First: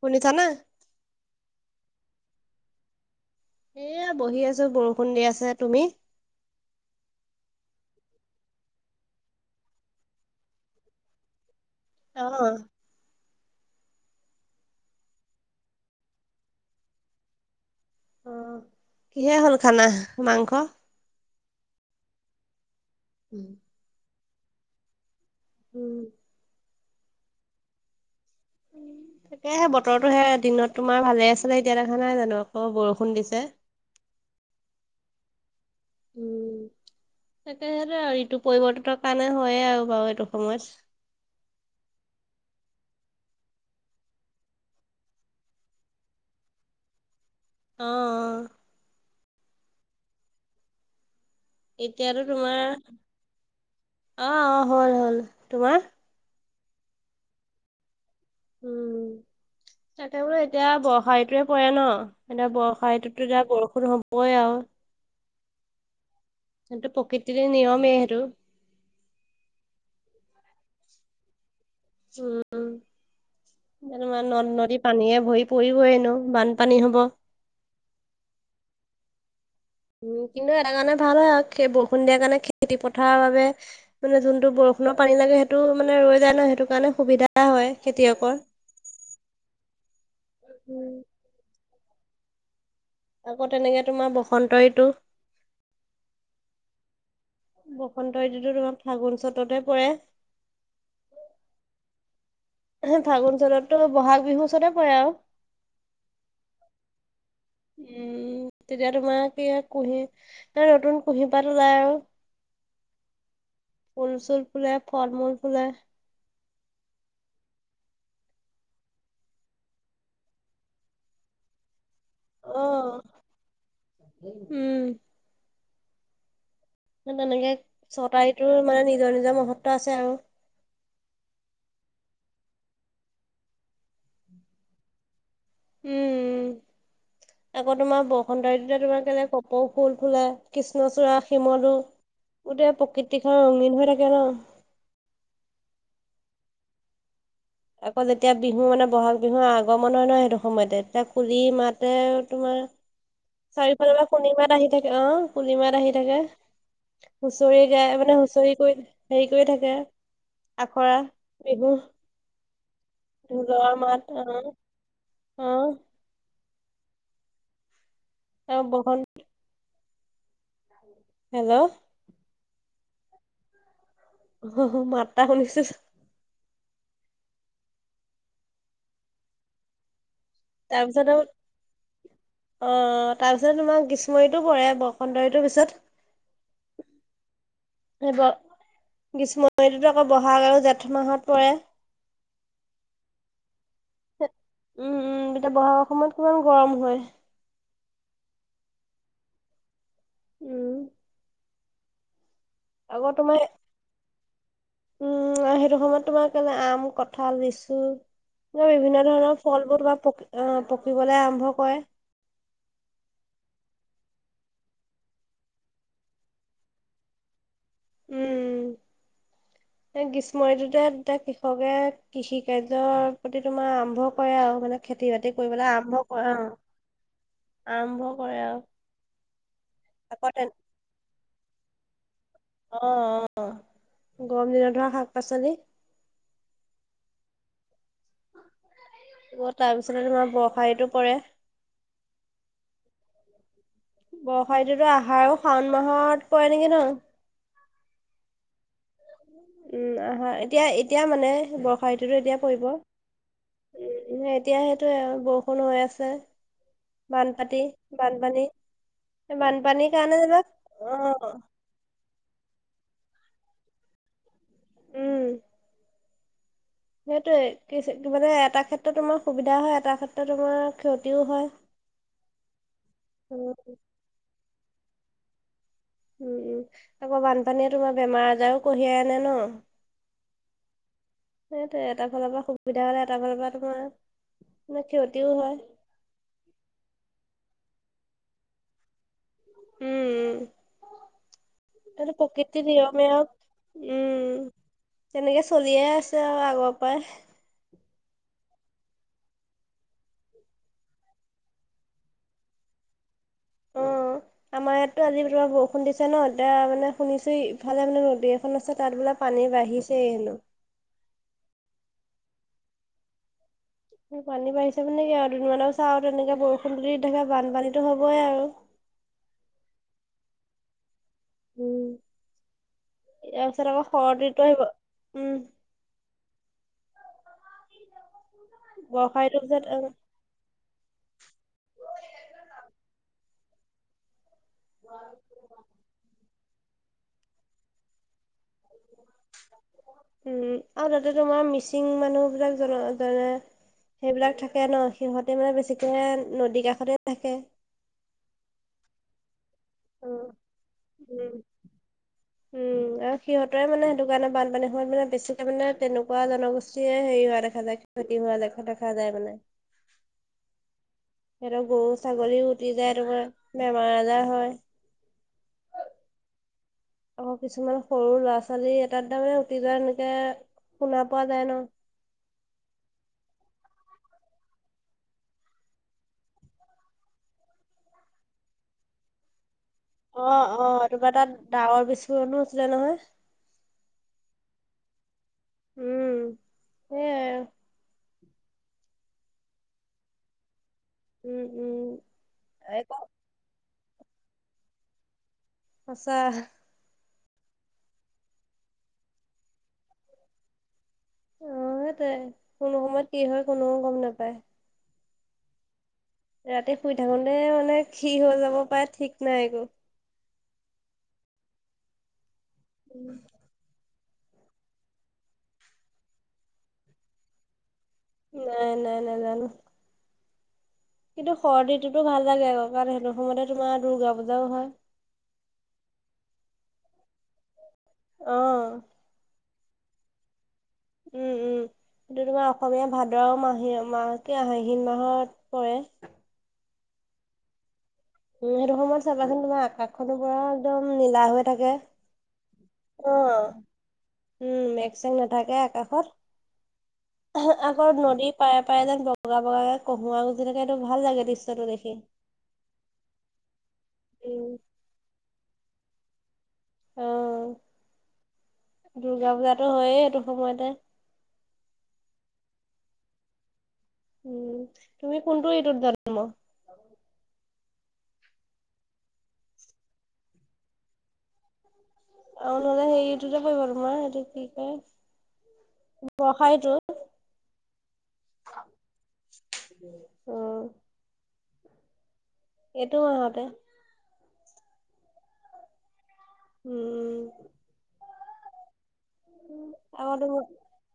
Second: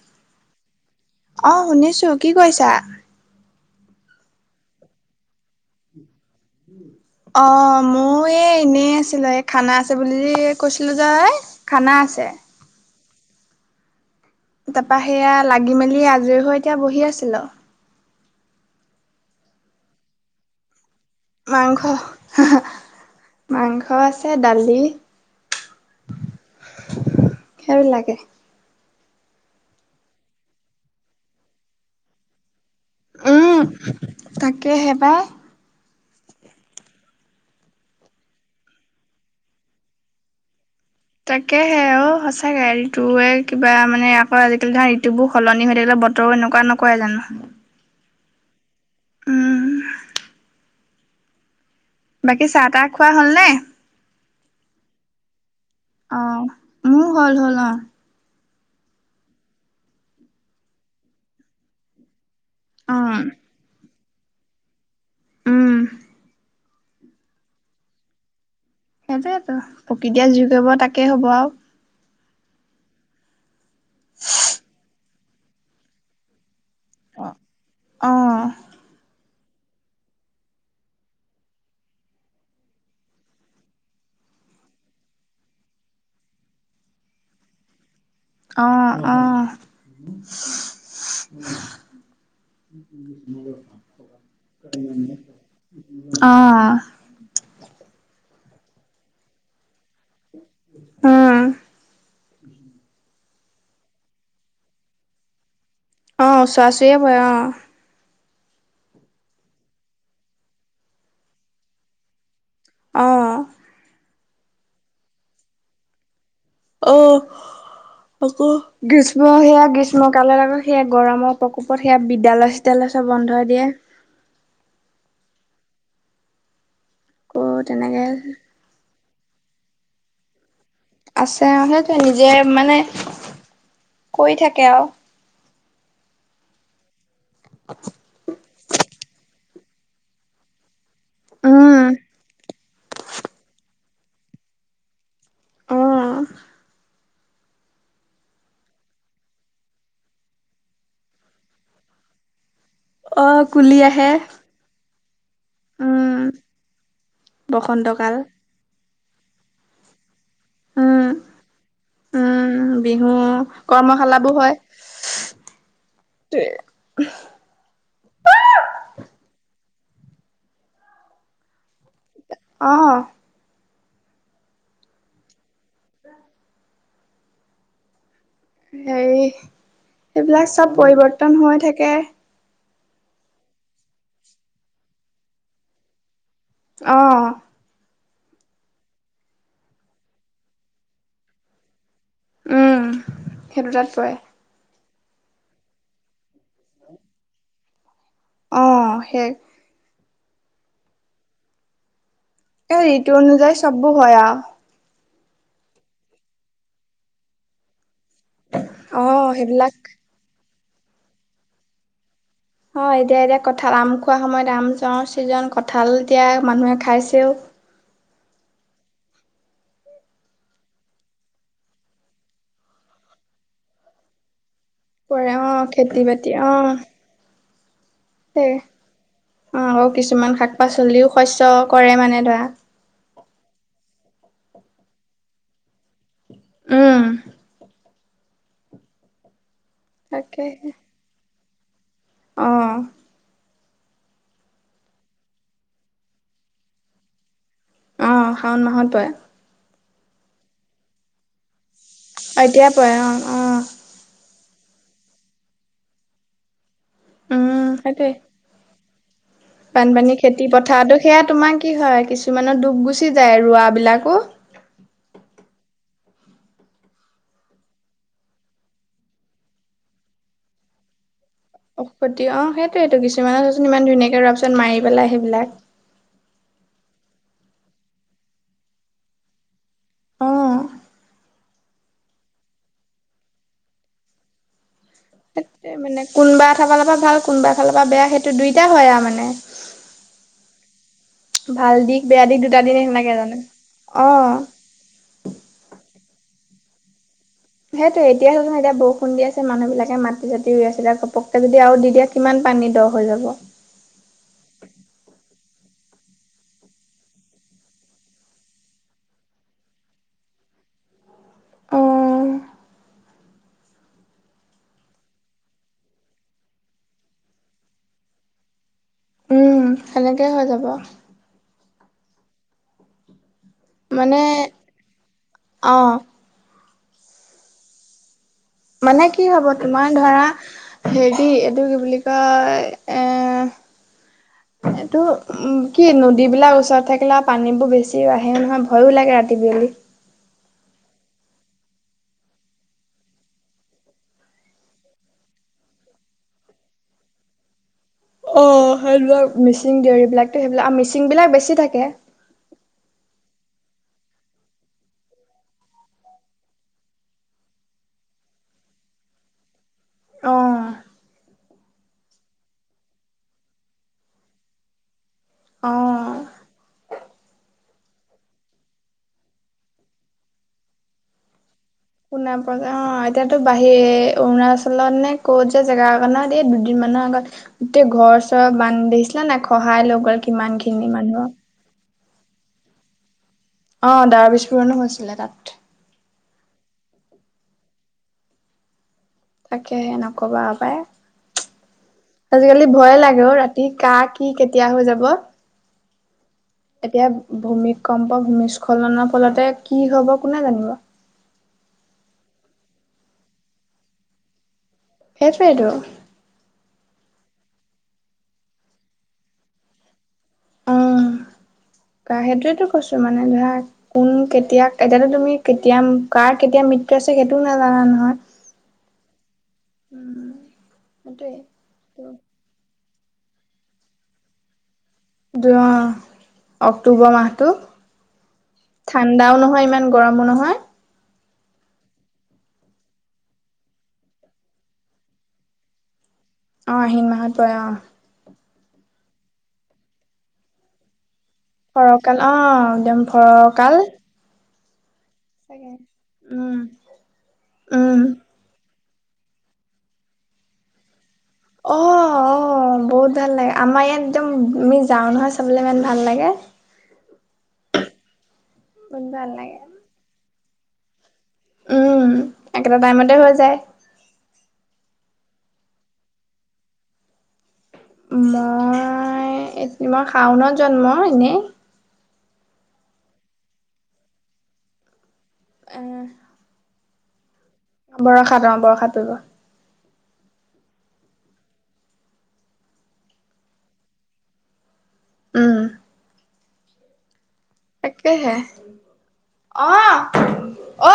শুনিছানে? অঁ শুনিছোঁ কি কৰিছা? এ বহি আছো বৰষুণ দি আছে, তুমি? [unintelligible] অ মই এই এনেই আছিলো এই খানা আছে বুলি কৈছিলো যে খানা অ', আছে। তাপা সেয়া লাগি মেলি আজৰি হৈ এতিয়া বহি আছিলো। অ কিহে হ'ল খানা মাংস? মাংস মাংস আছে দালি উম'। সেইবিলাকে। তেতিয়া সেই বতৰতো সে দিনত তোমাৰ ভালে আছিলে এতিয়া দেখা নাই জানো আকৌ বৰ উম তাকেহে পাই। উম। তাকে সেইটো আও ৰিটো পৰিৱৰ্তনৰ কাৰণে হয়য়ে আৰু বাৰু এইটো সময়ত। তাকে হে অ সঁচাকে ঋতুৱে কিবা মানে আকৌ আজিকালি ধৰা ঋতু বোৰ সলনি হৈ থাকিলে বত ৰ এনেকুৱা নকৰে জানো। অ। উম। এতিয়াতো বাকী চাহ তোমাৰ তাহ খোৱা হ'লনে? অ অ হ'ল হল। তোমাৰ? অ' মোৰ হ'ল হ'ল অ'। উম তাকে বোলো এতিয়া বৰ্ষা ঋতুৱে পৰে ন। এতিয়া বৰ্ষা অ ঋতুটো এতিয়া বৰষুণ হ'বই আৰু। উম সেইটো প্ৰকৃতিৰ নিয়মেই সেইটো। সেইটোৱেয়েতো প্ৰকৃতিয়ে যি কৰিব তাকেই হ'ব আৰু। উম' নদ নদী পানীয়েে ভৰি পৰিবই এনো বানপানী হ'ব। অহ। উম কিন্তু এটা কাৰণে ভাল হয় আৰু বৰষুণ দিয়াৰ কাৰণে খেতি পথাৰৰ বাবে মানে যোনটো বৰষুণৰ পানী লাগে সেইটো মানে ৰৈ যায় ন সেইটো কাৰণে সুবিধা হয় খেতিয়কৰ। অহ অহ। উম, আকৌ তেনেকে তোমাৰ বসন্ত ঋতু আহ। বসন্ত ঋতুতো তোমাৰ ফাগুন চ'ততে পৰে। হম। ফাগুন, চ'টতো বহাগ বিহুৰ ওচতে পৰে আৰু। অ ওচৰা-ওচৰি পৰে অ। উম' তেতিয়া তোমাৰ কি হয় কুঁহি নতুন কুঁহি পাত উলাই আৰু। অহ। ফুলচুল ফুলে ফলমূল ফুলে। অহ। অকো গ্ৰীষ্ম সেয়া গ্ৰীষ্মকালত আকৌ সেয়া গৰমৰ প্ৰকোপত সেয়া বি- ডালচ-তেলচ অ', চৱ বন্ধ দিয়ে। উম' আকৌ তেনেকে তেনেকে ছটা ৰীতুৰো মানে নিজৰ নিজৰ মহত্ব আছে আৰু। আছে আ সেইটোৱেই নিজে মানে, কৰি থাকে আঔ। উম্। আকৌ তোমাৰ বসন্ত ঋতু তোমাৰ কেলে কপৌ ফুল ফুলে কৃষ্ণচূড়া, শিমলু। উম, গোটেই প্ৰকৃতিখন ৰঙীন হৈ থাকে বাৰু। অঁ আকৌ যেতিয়া বিহু মানে বহাগ বিহুৰ আগমন হয় ন' সেইটো সময়তে তেতিয়া কুলি মাতে তোমাৰ অ', কুলি চাৰিওফালে আহে কুলি মাত আহি থাকে আৰু, কুলি মাত আহি উম, থাকে। হুঁচৰি গায় বসন্তকাল মানে হুঁচৰি কৰি, হেৰি কৰি থাকে আখৰা উম, এইবো উম' বিহু অ কৰ্মশালাবোৰ হয়। অ এ বৰষুণ হেল্লৌ অঁ মাত টা শুনিছো। হেৰি, এইবিলাক চব তাৰপিছত আৰু পৰিৱৰ্তন হৈ থাকে। অ অ তাৰপিছত তোমাৰ গ্ৰীষ্ম ঋতু পৰে বসন্ত ঋতুৰ পিছত। অঁ সেটোৱে, গ্ৰীষ্ম ঋতুটো আকৌ ব'হাগ আৰু জেঠ মাহত পৰে। উম্ সে দুটাত পৰে। উম-উম তাপা অসমত কিমান গৰম হয়? অ' শেষ উম এই ঋতু অনুযায়ী চববোৰ হয় আও। উম্ সেইটো সময়ত তোমাৰ কেলে আম, কঠাল, লিচু বৰ বিভিন্ন অ', ধৰণৰ সেইবিলাক ফলবোৰক পক আহ পকিবলে আৰম্ভ কয়ে। অ', এতিয়া এতিয়া কঁঠাল, আম খোৱা সময়ত আম, ছ' ছিজন কঁঠাল এতিয়া মানুহে খাইছেও। উম্ [inaudible] এ গ্ৰীষ্ম ঋতুতে তা কৃষকে কৃষি কাৰ্যৰ প্ৰতি তোমাৰ আৰম্ভ কৰে আৰু মানে কৰে খেতি-বাতি অ', কৰিবলৈ খেতি আৰম্ভ কৰে বাতি আৰু। অ', আৰম্ভ কৰে আৰু অ' উ আকৌ কিছুমান তেন শাক-পাচলিও শস্য কৰে মানে ধৰা অ', অ'। গৰম দিনত ধৰা শাক-পাচলি উম্। আকৌ তাৰপিছতে তোমাৰ তাকে বৰ্ষা ঋতু পৰে। অ' বৰ্ষা ঋতুতো আহাৰ আৰু শাওণ মাহত পৰে নেকি ন? অ', শাওণ মাহত পৰে। উম আহা এতিয়া এতিয়া মানে বৰ্ষা ঋতুতো এতিয়া পৰিব। পৰে অ', অ', এতিয়া সেইটোৱে আৰু বৰষুণ হৈ আছে। উম, বানপাটী- সেইটোৱে। বানপানী। বানপানীৰ বানপানী কাৰণে যেনিবা খেতি পথাটো সেয়া অ তোমাৰ কি হয়- কিছুমানৰ দুৱ গুচি যায় ৰোৱা বিলাকো। উম্। সেইটোৱে, কিবাটা এটা ক্ষেত্ৰত তোমাৰ সুবিধা হয় এটা ক্ষেত্ৰত তুমাৰ ক্ষতিও হয়। অ ক্ষতি অঁ সেইটোয়েইটো, উম কিছুমানতচোন ইমান ধুনীয়াকে ৰতচত মাৰি পেলাই সেইবিলাক উম উম, আকৌ বানপানীয়ে তোমাৰ বেমাৰ আজাৰো কঢ়িয়াই আনে ন। সেইটোৱেই এটা ফালৰ পৰা সুবিধা হলে এটা ফালৰ পৰা তোমাৰ [inaudible] ক্ষতিও হয় সেইটোৱে মানে কোনোবা এটাফালৰ পৰা ভাল, কোনোবা এফালৰ পৰা বেয়া। সেইটো দুইটা হয় আৰু মানে। উম, উম। ভাল দিশ এইটো বেয়া দিশ দুটা প্ৰকৃতিৰ দিশ নিয়মে নাথাকে আৰু, জানো। অ উম। তেনেকে চলিয়ে আছে আৰু আগৰ পৰাই। সেইটো এতিয়া ন এতিয়া বৰষুণ দি আছে মানুহ বিলাকে মতি চাতি ৰুই আছিলে ঘপককে যদি আৰু দি দিয়ে ইমান পানী দ' হৈ যাব। অ আমাৰ ইয়াততো আজি বৰষুণ দিছে ন, এতিয়া মানে শুনিছো ইফালে মানে নদী এখন আছে তাত বোলে পানী বাঢ়িছে হেনো। পানী বাঢ়িছে মানে কি আৰু দুদিনমানৰ চা আৰু তেনেকে বৰষুণ দি থাকে বানপানীতো হবই আৰু। উম সেনেকে হৈ যাব। উম ইয়াৰ পিছত আকৌ মানে শৰত ঋতু আহিব, উম। অ', মানে বৰ্ষা কি ঋতুৰ হব পিছত তোমাৰ ধৰা হেৰি এইটো কি বুলি কয়, এ' এইটো উম। কি নদীবিলাক ওচৰত থাকিলে আৰু পানীবোৰ বেছি আহে নহয় ভয়ো লাগে ৰাতি বিয়লি। উম, আৰু তাতে তোমাৰ মিচিং মানুহ বিলাক জন যেনে সেইবিলাক থাকে ন, সিহঁতে মানে বেছিকৈ নদীৰ কাষতে থাকে। অ', সেইবিলাক মিচিং, উম। দেউৰীবিলাকটো সেইবিলাক আৰু মিচিং বিলাক বেছি থাকে। উম আৰু সিহঁতে মানে সেইটো কাৰণে বানপানী সময়ত মানে বেছিকে মানে তেনেকুৱা জনগোষ্ঠীয়েে হেৰি হোৱা দেখে দেখা যায় ক্ষতি হোৱা দেখা - দেখা যায় মানে। অঁ। সিহঁতৰ গৰু- ছাগলীও উটি যায় তোমাৰ বেমাৰ আজাৰ হয়। অঁ। আকৌ কিছুমান সৰু ল'ৰা - ছোৱালী এটাত তাৰ মানে উটি যোৱা এনেকে শুনা পোৱা যায় ন। শুনা পোৱা যায়। অ, এতিয়াতো বাহিৰ অৰুণাচলত নে ক'ত যে জেগা একণত এই দুদিন মানৰ আগত গোটেই ঘৰ - চৰ বান্ধিছিলা নে নাই সহায় লগ অ' অ' তোমাৰ তাত ডাৱৰ বিস্ফোৰণো হৈছিলে নহয়। অ', ডাৱৰ বিস্ফোৰণো হৈছিলে তাত। উম, সেয়াই আৰু। তাকে সে নকবা আৰু উম, পায়, উম। আজিকালি একো ভয়ে লাগেও ৰাতি। কা কি কেতিয়া হৈ যাব। সঁচাহ। এতিয়া ভূমিকম্প, ভূমিস্খলনৰ ফলতে কি হ'ব কোনে জানিব? সেইটোৱেই, কোন সময়ত কি হয় কোনোও গম নাপায়। সেইটোৱেটো। ৰাতি শুই থাকোতে মানে কি হৈ যাব পাৰে ঠিক নাই একো। উম, সেইটোৱো কৈছোঁ মানে ধৰা কোন কেতিয়া, এতিয়াতো তুমি কেতিয়া কাৰ, কেতিয়া মৃত্যু আছে সেইটোও নাজানা নহয়। নাই নাই নাজানো। [unintelligible] কিন্তু, সেইটোৱে শৰ্দীটোতো ভাল লাগে কাৰণ সেইটো সময়তে তোমাৰ দুূৰ্গা পূজাও হয়। অ', অক্টোবৰ মাহটো। অ',। ঠাণ্ডাও নহয় ইমান গৰমো নহয় উম উম [unintelligible] এইটো তোমাৰ অসমীয়া ভাদ মাহ কি মাহ আহিন মাহত পৰে অ আহিন মাহত পৰে অ উম, সেইটো সময়ত চাবাচোন তোমাৰ আকাশ খনো পুৰা একদম নীলা হৈ থাকে। ফৰকাল অ একদম অ ফৰকাল উম মেকচেক নাথাকে আকাশত উম আগত উম নদীৰ পাৰে পাৰে যেন বগা বগাকে কহুৱা গজি থাকে, এইটো ভাল লাগে দৃশ্যটো অ দেখি। অ বহুত ভাল লাগে আমাৰ ইয়াত একদম আমি যাওঁ নহয় চাবলৈ ইমান ভাল লাগে উম, বহুত ভাল দুৰ্গা লাগে পূজাটো হয়েই এইটো সময়তে। উম একেটা টাইমতে হৈ যায় উম, তুমি কোনটো ঋতুত জন্ম। মই শাওণত জন্ম এনেই। আৰু নহ'লে হেৰিটো দেখোন নধৰে, সেইটো কি কয় বৰ্ষা ঋতুত। বৰষাত অ বৰষাত পৰিব উম। এইটো মাহতে উম। উম তাকেহে অ আকৌ তোমাৰ অ